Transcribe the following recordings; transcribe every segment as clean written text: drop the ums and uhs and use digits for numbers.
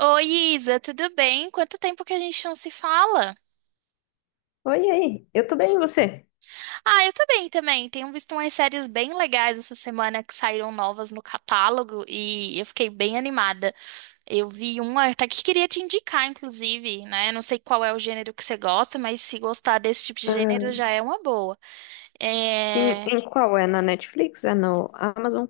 Oi, Isa, tudo bem? Quanto tempo que a gente não se fala? Oi, e aí, eu tô bem, e você? Ah, eu tô bem também. Tenho visto umas séries bem legais essa semana que saíram novas no catálogo e eu fiquei bem animada. Eu vi uma até que queria te indicar, inclusive, né? Não sei qual é o gênero que você gosta, mas se gostar desse tipo de Ah, gênero já é uma boa. sim, É, em qual? É na Netflix? É no Amazon?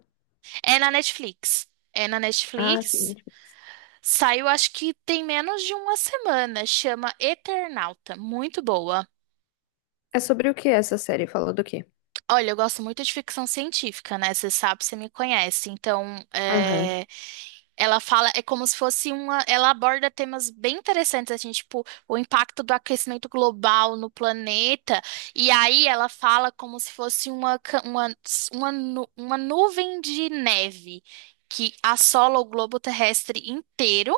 é na Netflix. É na Ah, sim, Netflix. Netflix. Saiu, acho que tem menos de uma semana. Chama Eternauta. Muito boa. É sobre o que essa série? Falou do quê? Olha, eu gosto muito de ficção científica, né? Você sabe, você me conhece. Então, Aham. Ela fala, é como se fosse uma. Ela aborda temas bem interessantes, assim, tipo, o impacto do aquecimento global no planeta. E aí ela fala como se fosse uma, ca- uma, nu- uma nuvem de neve que assola o globo terrestre inteiro.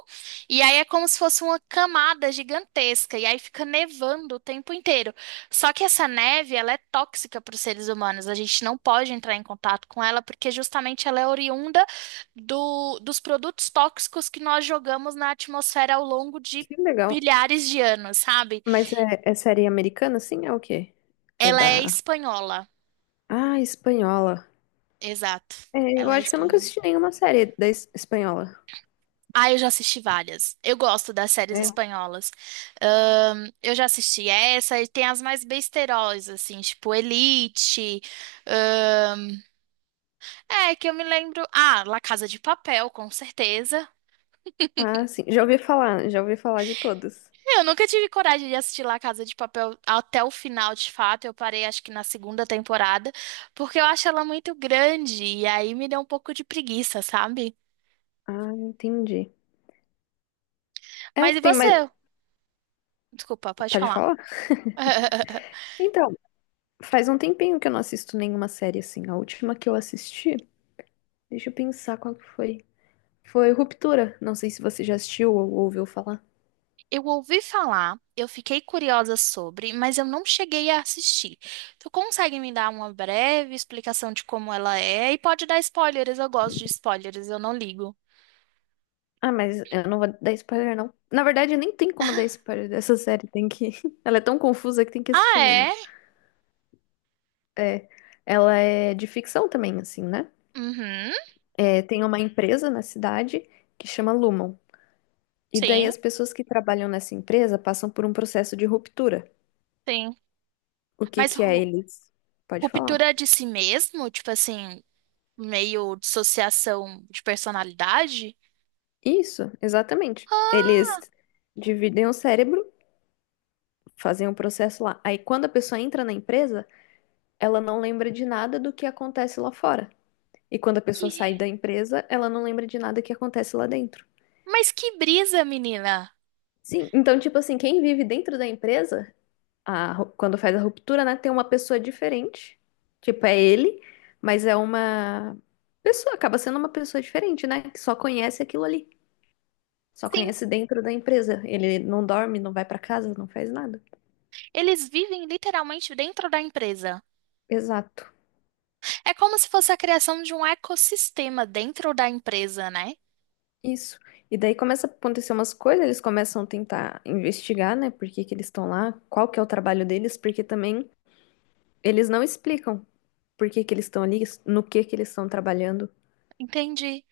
E aí é como se fosse uma camada gigantesca. E aí fica nevando o tempo inteiro. Só que essa neve, ela é tóxica para os seres humanos. A gente não pode entrar em contato com ela porque justamente ela é oriunda dos produtos tóxicos que nós jogamos na atmosfera ao longo de Que legal. milhares de anos, sabe? Mas é, é série americana, sim? É o quê? É Ela é da... espanhola. Ah, espanhola. Exato. É, eu Ela é acho que eu nunca espanhola. assisti nenhuma série da espanhola. Ah, eu já assisti várias. Eu gosto das séries É. espanholas. Eu já assisti essa e tem as mais besteiros, assim, tipo Elite. ahn, que eu me lembro. Ah, La Casa de Papel, com certeza. Ah, sim, já ouvi falar de todas. É. Eu nunca tive coragem de assistir La Casa de Papel até o final, de fato. Eu parei, acho que na segunda temporada, porque eu acho ela muito grande e aí me deu um pouco de preguiça, sabe? Ah, entendi. É, Mas e tem mais... você? Desculpa, pode Pode falar. falar? Então, faz um tempinho que eu não assisto nenhuma série assim. A última que eu assisti... Deixa eu pensar qual que foi. Foi Ruptura. Não sei se você já assistiu ou ouviu falar. Eu ouvi falar, eu fiquei curiosa sobre, mas eu não cheguei a assistir. Tu consegue me dar uma breve explicação de como ela é? E pode dar spoilers, eu gosto de spoilers, eu não ligo. Ah, mas eu não vou dar spoiler, não. Na verdade, eu nem tem como dar spoiler dessa série. Tem que. Ela é tão confusa que tem que Ah, assistir mesmo. é? É. Ela é de ficção também, assim, né? Uhum, É, tem uma empresa na cidade que chama Lumon. E daí sim, as pessoas que trabalham nessa empresa passam por um processo de ruptura. sim. O que Mas que é eles? Pode falar. Ruptura de si mesmo, tipo assim, meio dissociação de personalidade? Isso, exatamente. Ah, Eles dividem o cérebro. Fazem um processo lá. Aí quando a pessoa entra na empresa, ela não lembra de nada do que acontece lá fora. E quando a pessoa que- sai da empresa, ela não lembra de nada que acontece lá dentro. mas que brisa, menina! Sim, então tipo assim, quem vive dentro da empresa, a quando faz a ruptura, né, tem uma pessoa diferente. Tipo, é ele, mas é uma pessoa, acaba sendo uma pessoa diferente, né, que só conhece aquilo ali. Só Sim, conhece dentro da empresa. Ele não dorme, não vai pra casa, não faz nada. eles vivem literalmente dentro da empresa. Exato. É como se fosse a criação de um ecossistema dentro da empresa, né? Isso. E daí começa a acontecer umas coisas, eles começam a tentar investigar, né? Por que que eles estão lá, qual que é o trabalho deles, porque também eles não explicam por que que eles estão ali, no que eles estão trabalhando. Entendi.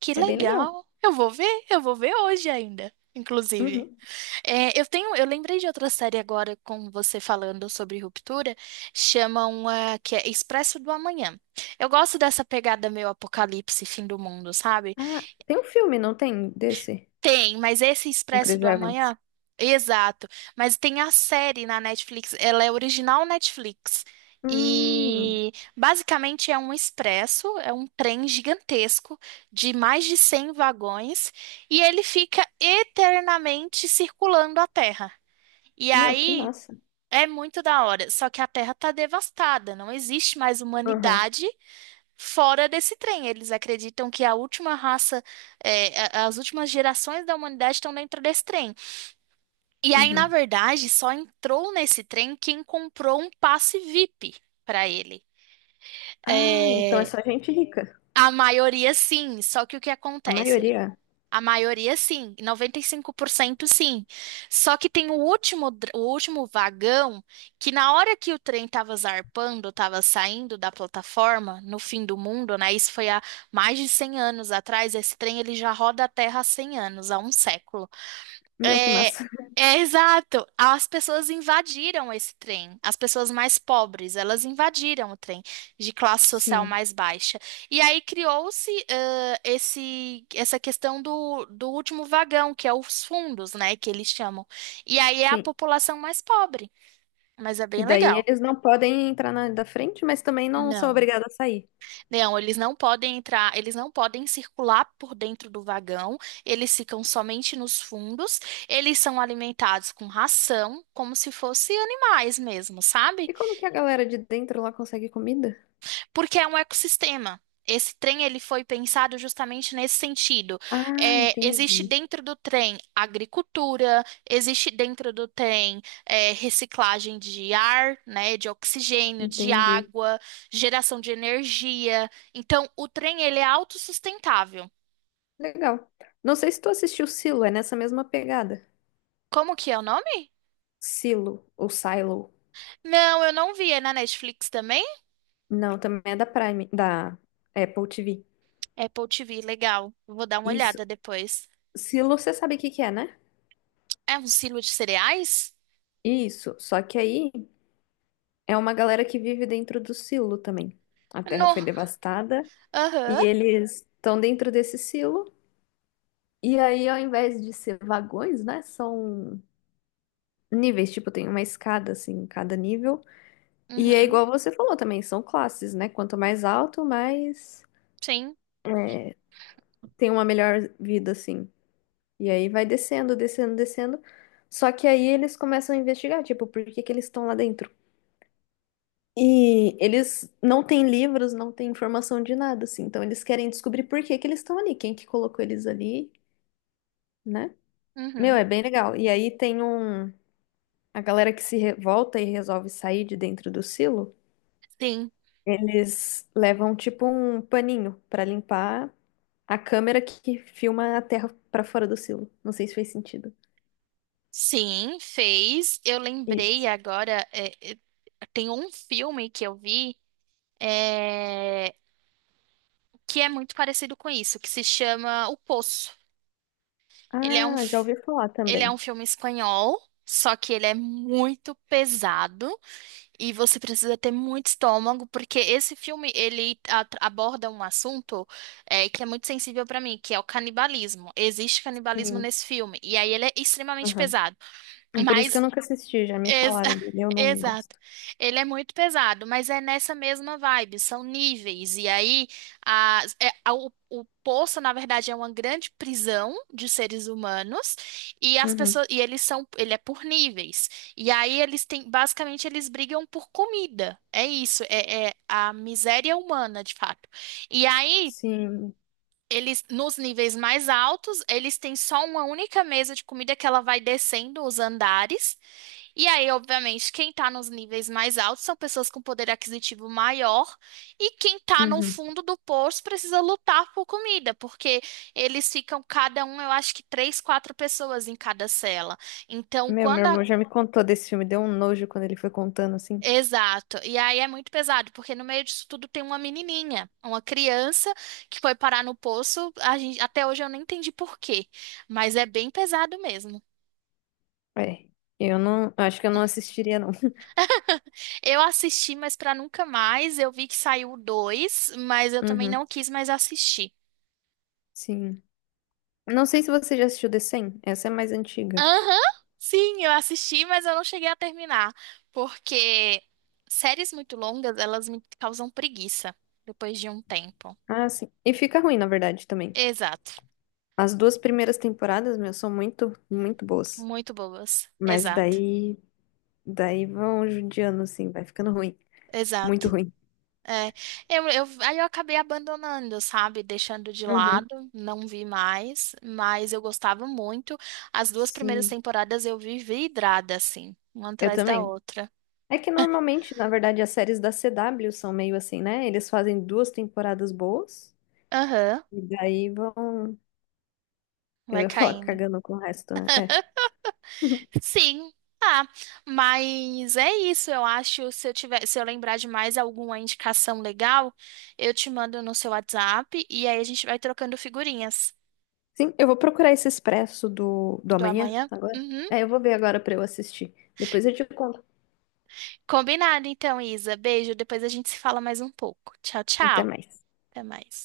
Que É bem legal. legal. Eu vou ver hoje ainda, inclusive. Uhum. É, eu lembrei de outra série agora com você falando sobre ruptura, chama uma que é Expresso do Amanhã. Eu gosto dessa pegada meio apocalipse, fim do mundo, sabe? Ah, tem um filme, não tem? Desse? Tem, mas esse Com Expresso Chris do Evans. Amanhã, exato. Mas tem a série na Netflix, ela é original Netflix. Hum, E basicamente é um expresso, é um trem gigantesco de mais de 100 vagões e ele fica eternamente circulando a Terra. E meu, que aí massa. é muito da hora, só que a Terra tá devastada, não existe mais Uhum. humanidade fora desse trem. Eles acreditam que a última raça, as últimas gerações da humanidade estão dentro desse trem. E aí, na Uhum. verdade, só entrou nesse trem quem comprou um passe VIP para ele. Ah, então é É, só gente rica. a maioria sim, só que o que A acontece? maioria. A maioria sim, 95% sim. Só que tem o último vagão que na hora que o trem estava zarpando, estava saindo da plataforma, no fim do mundo, né? Isso foi há mais de 100 anos atrás. Esse trem ele já roda a Terra há 100 anos, há um século. Meu, que É, massa. é exato. As pessoas invadiram esse trem. As pessoas mais pobres, elas invadiram o trem de classe social Sim, mais baixa. E aí criou-se esse essa questão do último vagão, que é os fundos, né, que eles chamam. E aí é a sim. população mais pobre. Mas é E bem daí legal. eles não podem entrar na da frente, mas também não são Não. obrigados a sair. Não, eles não podem entrar, eles não podem circular por dentro do vagão, eles ficam somente nos fundos, eles são alimentados com ração, como se fossem animais mesmo, E sabe? como que a galera de dentro lá consegue comida? Porque é um ecossistema. Esse trem ele foi pensado justamente nesse sentido. Ah, É, existe entendi. dentro do trem agricultura, existe dentro do trem reciclagem de ar, né, de oxigênio, de Entendi. água, geração de energia. Então, o trem ele é autossustentável. Legal. Não sei se tu assistiu Silo, é nessa mesma pegada. Como que é o nome? Silo ou Silo. Não, eu não vi. É na Netflix também? Não, também é da Prime, da Apple TV. Apple TV, legal. Vou dar uma Isso. olhada depois. Silo, você sabe o que que é, né? É um silo de cereais? Isso. Só que aí é uma galera que vive dentro do silo também. A terra No. foi devastada e Aham. eles estão dentro desse silo. E aí, ao invés de ser vagões, né? São níveis, tipo, tem uma escada, assim, em cada nível. E é Uhum. igual você falou também, são classes, né? Quanto mais alto, mais Sim. é, tem uma melhor vida, assim. E aí vai descendo, descendo, descendo. Só que aí eles começam a investigar, tipo, por que que eles estão lá dentro. E eles não têm livros, não têm informação de nada, assim. Então eles querem descobrir por que que eles estão ali, quem que colocou eles ali, né? Meu, Uhum. é bem legal. E aí tem um... A galera que se revolta e resolve sair de dentro do silo, Sim, eles levam, tipo, um paninho pra limpar a câmera que filma a Terra pra fora do silo. Não sei se fez sentido. sim, fez. Eu lembrei Isso. agora, tem um filme que eu vi é, que é muito parecido com isso, que se chama O Poço. Ele é um, Ah, já f- ouvi falar ele é um também. filme espanhol, só que ele é muito pesado e você precisa ter muito estômago, porque esse filme ele aborda um assunto que é muito sensível para mim, que é o canibalismo. Existe canibalismo Sim. nesse filme, e aí ele é extremamente Aham. pesado. É por isso que eu mas nunca assisti, já me Ex- falaram dele, eu não Exato. gosto. Ele é muito pesado, mas é nessa mesma vibe, são níveis. E aí, o poço, na verdade, é uma grande prisão de seres humanos, e as Uhum. pessoas, e eles são, ele é por níveis. E aí eles têm, basicamente, eles brigam por comida. É isso, é a miséria humana, de fato. E aí. Sim. Eles, nos níveis mais altos, eles têm só uma única mesa de comida que ela vai descendo os andares. E aí, obviamente, quem está nos níveis mais altos são pessoas com poder aquisitivo maior, e quem está no Uhum. fundo do poço precisa lutar por comida, porque eles ficam cada um, eu acho que três, quatro pessoas em cada cela. Então, Meu quando a. irmão já me contou desse filme, deu um nojo quando ele foi contando assim. Exato. E aí é muito pesado, porque no meio disso tudo tem uma menininha, uma criança que foi parar no poço. A gente. Até hoje eu não entendi por quê, mas é bem pesado mesmo. É. Eu não, acho que eu não assistiria não. Eu assisti, mas pra nunca mais. Eu vi que saiu o dois, mas eu também Uhum. não quis mais assistir. Sim. Não sei se você já assistiu The 100. Essa é mais antiga. Aham, sim, eu assisti, mas eu não cheguei a terminar. Porque séries muito longas, elas me causam preguiça depois de um tempo. Ah, sim. E fica ruim, na verdade, também. Exato. As duas primeiras temporadas, meu, são muito, muito boas. Muito boas. Mas Exato. daí, daí vão judiando, assim, vai ficando ruim. Muito Exato. ruim. É, aí eu acabei abandonando, sabe? Deixando de lado, Uhum. não vi mais, mas eu gostava muito. As duas primeiras Sim, temporadas eu vi vidrada, assim, uma eu atrás da também. outra. É que normalmente, na verdade, as séries da CW são meio assim, né? Eles fazem duas temporadas boas Aham, e daí vão. Eu vai ia falar caindo. cagando com o resto, né? É. Sim. Ah, mas é isso, eu acho. Se eu lembrar de mais alguma indicação legal, eu te mando no seu WhatsApp e aí a gente vai trocando figurinhas Sim, eu vou procurar esse Expresso do, do do amanhã amanhã. agora. Uhum. É, eu vou ver agora pra eu assistir. Depois eu te conto. Combinado, então, Isa. Beijo. Depois a gente se fala mais um pouco. Tchau, Até tchau. mais. Até mais.